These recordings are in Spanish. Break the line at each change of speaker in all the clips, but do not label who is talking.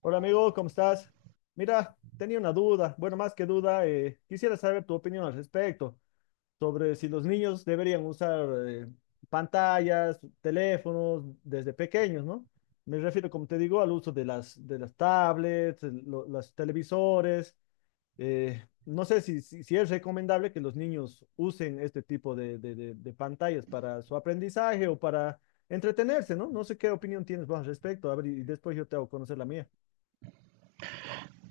Hola amigo, ¿cómo estás? Mira, tenía una duda, bueno, más que duda, quisiera saber tu opinión al respecto sobre si los niños deberían usar pantallas, teléfonos desde pequeños, ¿no? Me refiero, como te digo, al uso de las tablets, los televisores. No sé si es recomendable que los niños usen este tipo de pantallas para su aprendizaje o para entretenerse, ¿no? No sé qué opinión tienes vos al respecto, a ver, y después yo te hago conocer la mía.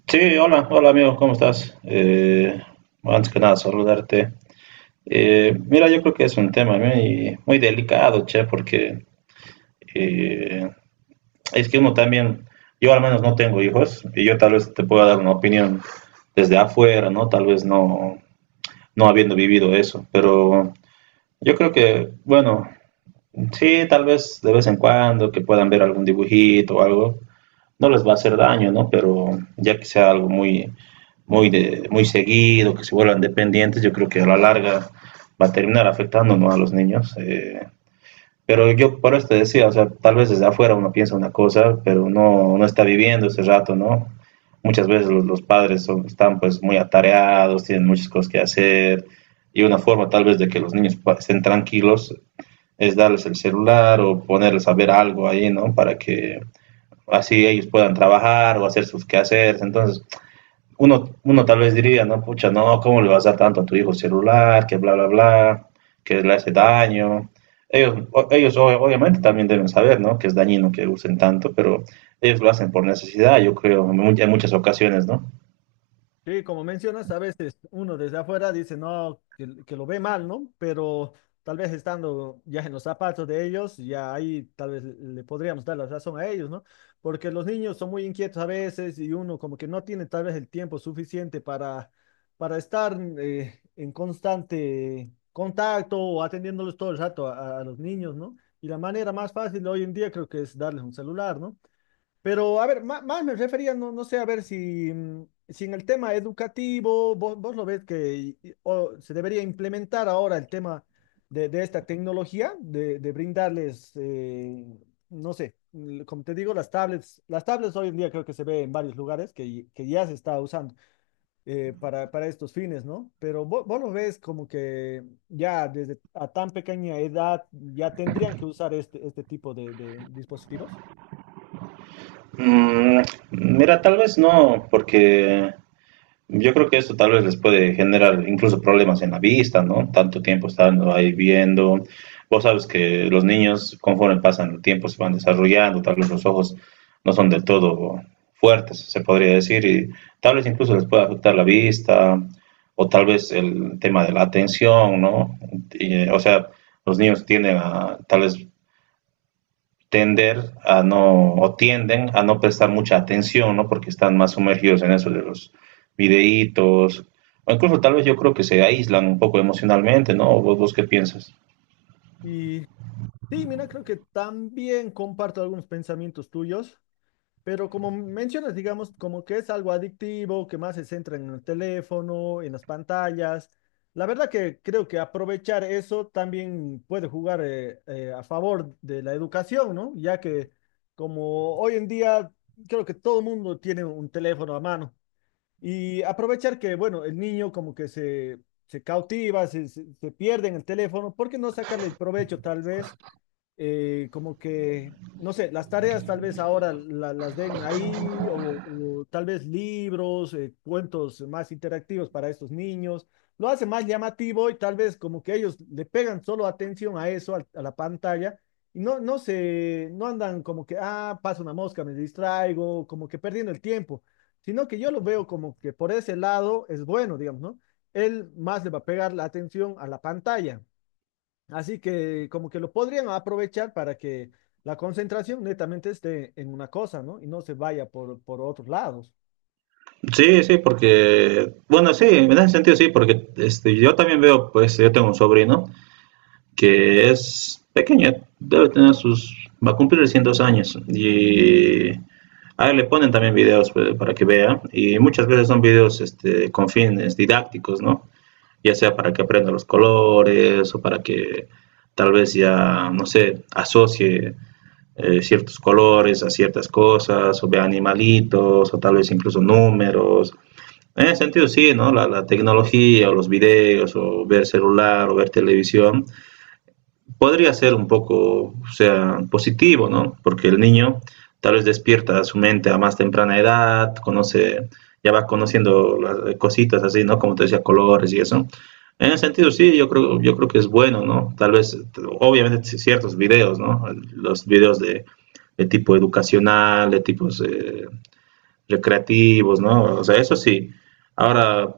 Sí, hola, hola amigo, ¿cómo estás? Antes que nada, saludarte. Mira, yo creo que es un tema muy, muy delicado, che, porque eh, es que uno también, yo al menos no tengo hijos, y yo tal vez te pueda dar una opinión desde afuera, ¿no? Tal vez no, no habiendo vivido eso, pero yo creo que, bueno, sí, tal vez de vez en cuando que puedan ver algún dibujito o algo, no les va a hacer daño, ¿no? Pero ya que sea algo muy, muy seguido, que se vuelvan dependientes, yo creo que a la larga va a terminar afectando, ¿no?, a los niños. Pero yo por eso te decía, o sea, tal vez desde afuera uno piensa una cosa, pero no, no está viviendo ese rato, ¿no? Muchas veces los padres son, están pues muy atareados, tienen muchas cosas que hacer, y una forma tal vez de que los niños estén tranquilos es darles el celular o ponerles a ver algo ahí, ¿no? Para que así ellos puedan trabajar o hacer sus quehaceres. Entonces, uno tal vez diría, no, pucha, no, ¿cómo le vas a dar tanto a tu hijo celular? Que bla, bla, bla, que le hace daño. Ellos, ellos obviamente también deben saber, ¿no? Que es dañino que usen tanto, pero ellos lo hacen por necesidad, yo creo, en muchas ocasiones, ¿no?
Sí, como mencionas, a veces uno desde afuera dice, no, que lo ve mal, ¿no? Pero tal vez estando ya en los zapatos de ellos, ya ahí tal vez le podríamos dar la razón a ellos, ¿no? Porque los niños son muy inquietos a veces y uno como que no tiene tal vez el tiempo suficiente para estar en constante contacto o atendiéndolos todo el rato a los niños, ¿no? Y la manera más fácil hoy en día creo que es darles un celular, ¿no? Pero a ver, más, me refería, no, no sé, a ver si, si en el tema educativo vos lo ves que o se debería implementar ahora el tema de esta tecnología, de brindarles, no sé, como te digo, las tablets hoy en día creo que se ve en varios lugares que ya se está usando para estos fines, ¿no? Pero vos lo ves como que ya desde a tan pequeña edad ya tendrían que usar este, este tipo de dispositivos.
Mm, mira, tal vez no, porque yo creo que esto tal vez les puede generar incluso problemas en la vista, ¿no? Tanto tiempo estando ahí viendo. Vos sabes que los niños, conforme pasan el tiempo, se van desarrollando, tal vez los ojos no son del todo fuertes, se podría decir, y tal vez incluso les pueda afectar la vista o tal vez el tema de la atención, ¿no? Y, o sea, los niños tienden a tal vez tender a no, o tienden a no prestar mucha atención, ¿no? Porque están más sumergidos en eso de los videitos, o incluso tal vez yo creo que se aíslan un poco emocionalmente, ¿no? ¿Vos, vos qué piensas?
Y sí, mira, creo que también comparto algunos pensamientos tuyos, pero como mencionas, digamos, como que es algo adictivo, que más se centra en el teléfono, en las pantallas. La verdad que creo que aprovechar eso también puede jugar a favor de la educación, ¿no? Ya que como hoy en día creo que todo el mundo tiene un teléfono a mano y aprovechar que, bueno, el niño como que se cautiva, se, se pierde en el teléfono. ¿Por qué no sacarle el provecho tal vez? Como que, no sé, las tareas tal vez ahora las den ahí o tal vez libros, cuentos más interactivos para estos niños. Lo hace más llamativo y tal vez como que ellos le pegan solo atención a eso, a la pantalla, y no, no andan como que, ah, pasa una mosca, me distraigo, como que perdiendo el tiempo, sino que yo lo veo como que por ese lado es bueno, digamos, ¿no? Él más le va a pegar la atención a la pantalla. Así que como que lo podrían aprovechar para que la concentración netamente esté en una cosa, ¿no? Y no se vaya por otros lados.
Sí, sí, porque, bueno, sí, en ese sentido sí, porque este, yo también veo, pues yo tengo un sobrino que es pequeño, debe tener sus, va a cumplir 100 años, y a él le ponen también videos pues, para que vea, y muchas veces son videos este, con fines didácticos, ¿no? Ya sea para que aprenda los colores o para que tal vez ya, no sé, asocie ciertos colores a ciertas cosas o vea animalitos o tal vez incluso números. En ese sentido, sí, ¿no? La tecnología o los videos o ver celular o ver televisión podría ser un poco, o sea, positivo, ¿no? Porque el niño tal vez despierta su mente a más temprana edad, conoce, ya va conociendo las cositas así, ¿no? Como te decía, colores y eso. En ese sentido, sí, yo creo que es bueno, ¿no? Tal vez, obviamente, sí, ciertos videos, ¿no? Los videos de tipo educacional, de tipos recreativos, ¿no? O sea, eso sí. Ahora,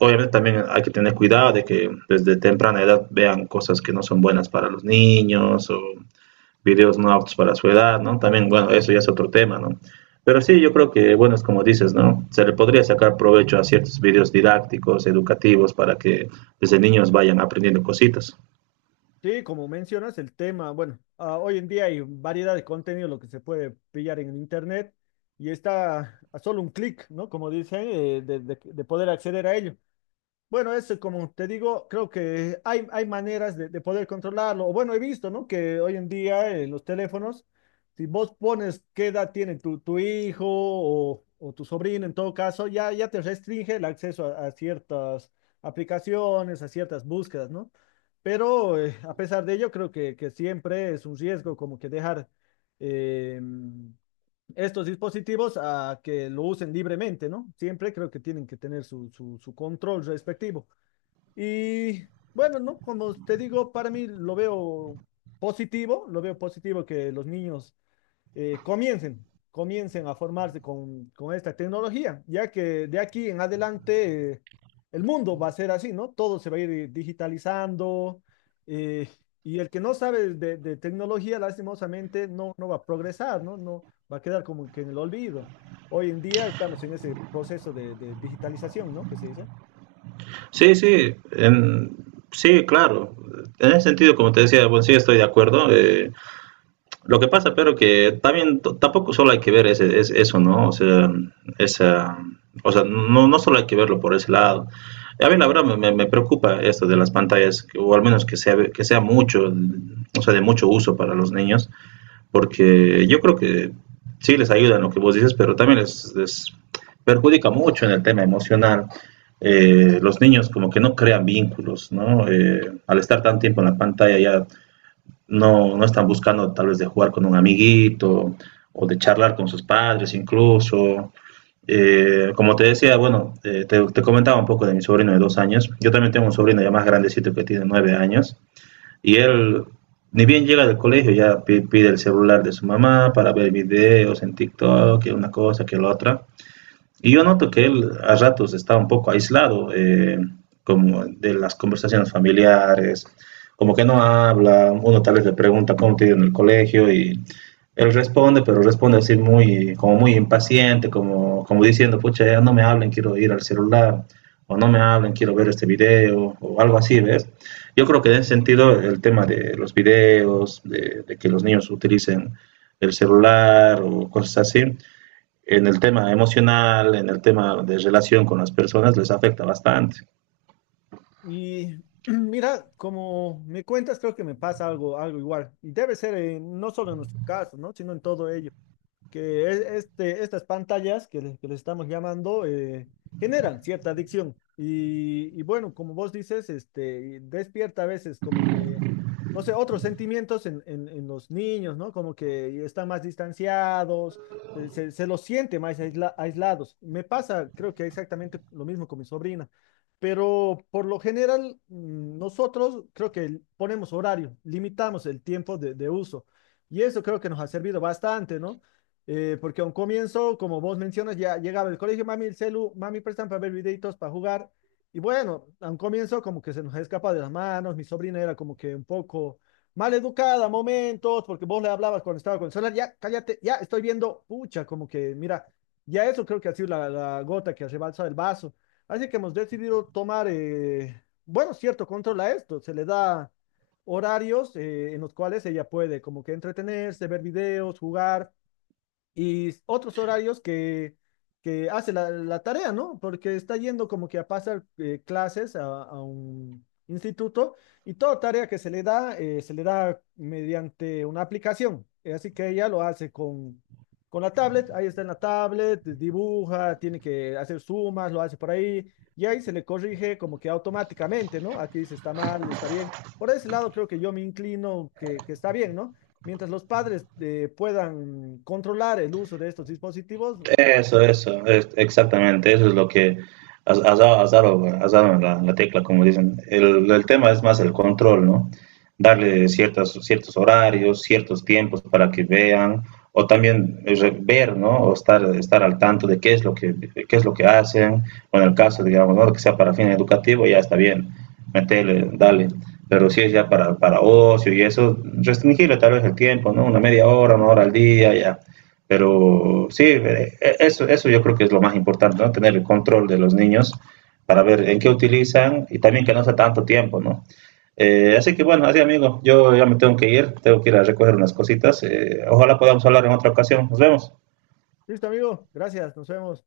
obviamente también hay que tener cuidado de que desde temprana edad vean cosas que no son buenas para los niños o videos no aptos para su edad, ¿no? También, bueno, eso ya es otro tema, ¿no? Pero sí, yo creo que, bueno, es como dices, ¿no? Se le podría sacar provecho a ciertos videos didácticos, educativos, para que desde niños vayan aprendiendo cositas.
Sí, como mencionas, el tema, bueno, ah, hoy en día hay variedad de contenido, lo que se puede pillar en el internet y está a solo un clic, ¿no? Como dicen, de, de poder acceder a ello. Bueno, eso como te digo, creo que hay maneras de poder controlarlo. O bueno, he visto, ¿no? Que hoy en día los teléfonos, si vos pones qué edad tiene tu, tu hijo o tu sobrino, en todo caso, ya, ya te restringe el acceso a ciertas aplicaciones, a ciertas búsquedas, ¿no? Pero a pesar de ello, creo que siempre es un riesgo como que dejar eh, estos dispositivos a que lo usen libremente, ¿no? Siempre creo que tienen que tener su, su control respectivo. Y bueno, ¿no? Como te digo, para mí lo veo positivo que los niños comiencen, comiencen a formarse con esta tecnología, ya que de aquí en adelante el mundo va a ser así, ¿no? Todo se va a ir digitalizando eh, y el que no sabe de tecnología, lastimosamente, no, no va a progresar, ¿no? No va a quedar como que en el olvido. Hoy en día estamos en ese proceso de digitalización, ¿no? Que se dice.
Sí, sí, en, sí, claro. En ese sentido, como te decía, bueno, sí estoy de acuerdo. Lo que pasa, pero que también tampoco solo hay que ver eso, ¿no? O sea, esa, o sea, no, no solo hay que verlo por ese lado. A mí la verdad me preocupa esto de las pantallas, o al menos que sea mucho, o sea, de mucho uso para los niños, porque yo creo que sí les ayuda en lo que vos dices, pero también les perjudica mucho en el tema emocional. Los niños como que no crean vínculos, ¿no? Al estar tanto tiempo en la pantalla ya no, no están buscando tal vez de jugar con un amiguito o de charlar con sus padres incluso. Como te decía, bueno, comentaba un poco de mi sobrino de 2 años. Yo también tengo un sobrino ya más grandecito que tiene 9 años. Y él, ni bien llega del colegio, ya pide el celular de su mamá para ver videos en TikTok, que una cosa, que la otra. Y yo noto que él a ratos está un poco aislado, como de las conversaciones familiares, como que no habla, uno tal vez le pregunta cómo te ha ido en el colegio y él responde, pero responde así muy, como muy impaciente, como, como diciendo, pucha, ya no me hablen, quiero ir al celular, o no me hablen, quiero ver este video, o algo así, ¿ves? Yo creo que en ese sentido el tema de los videos, de que los niños utilicen el celular o cosas así, en el tema emocional, en el tema de relación con las personas, les afecta bastante.
Y mira, como me cuentas, creo que me pasa algo, algo igual. Y debe ser no solo en nuestro caso, ¿no? Sino en todo ello que este, estas pantallas que le estamos llamando generan cierta adicción. Y bueno, como vos dices, este, despierta a veces como que, no sé, otros sentimientos en, en los niños, ¿no? Como que están más distanciados, se, se los siente más aislados. Me pasa, creo que exactamente lo mismo con mi sobrina. Pero por lo general, nosotros creo que ponemos horario, limitamos el tiempo de uso. Y eso creo que nos ha servido bastante, ¿no? Porque a un comienzo, como vos mencionas, ya llegaba el colegio, mami, el celu, mami, prestan para ver videitos, para jugar. Y bueno, a un comienzo como que se nos escapa de las manos, mi sobrina era como que un poco mal educada a momentos, porque vos le hablabas cuando estaba con el celular, ya, cállate, ya estoy viendo, pucha, como que, mira, ya eso creo que ha sido la, la gota que rebalsa el vaso. Así que hemos decidido tomar, bueno, cierto control a esto, se le da horarios en los cuales ella puede como que entretenerse, ver videos, jugar y otros horarios que hace la, la tarea, ¿no? Porque está yendo como que a pasar clases a un instituto y toda tarea que se le da mediante una aplicación. Así que ella lo hace con la tablet, ahí está en la tablet, dibuja, tiene que hacer sumas, lo hace por ahí y ahí se le corrige como que automáticamente, ¿no? Aquí dice está mal, está bien. Por ese lado creo que yo me inclino que está bien, ¿no? Mientras los padres puedan controlar el uso de estos dispositivos.
Eso, exactamente, eso es lo que has dado en la tecla, como dicen. El tema es más el control, ¿no? Darle ciertos horarios, ciertos tiempos para que vean, o también ver, ¿no? O estar al tanto de qué es qué es lo que hacen, o en el caso, digamos, ¿no? Que sea para fin educativo, ya está bien, metele, dale. Pero si es ya para ocio y eso, restringirle tal vez el tiempo, ¿no? Una media hora, una hora al día, ya pero sí, eso, eso yo creo que es lo más importante, ¿no? Tener el control de los niños para ver en qué utilizan y también que no sea tanto tiempo, ¿no? Así que bueno, así amigo, yo ya me tengo que ir a recoger unas cositas. Ojalá podamos hablar en otra ocasión. Nos vemos.
Listo, amigo. Gracias. Nos vemos.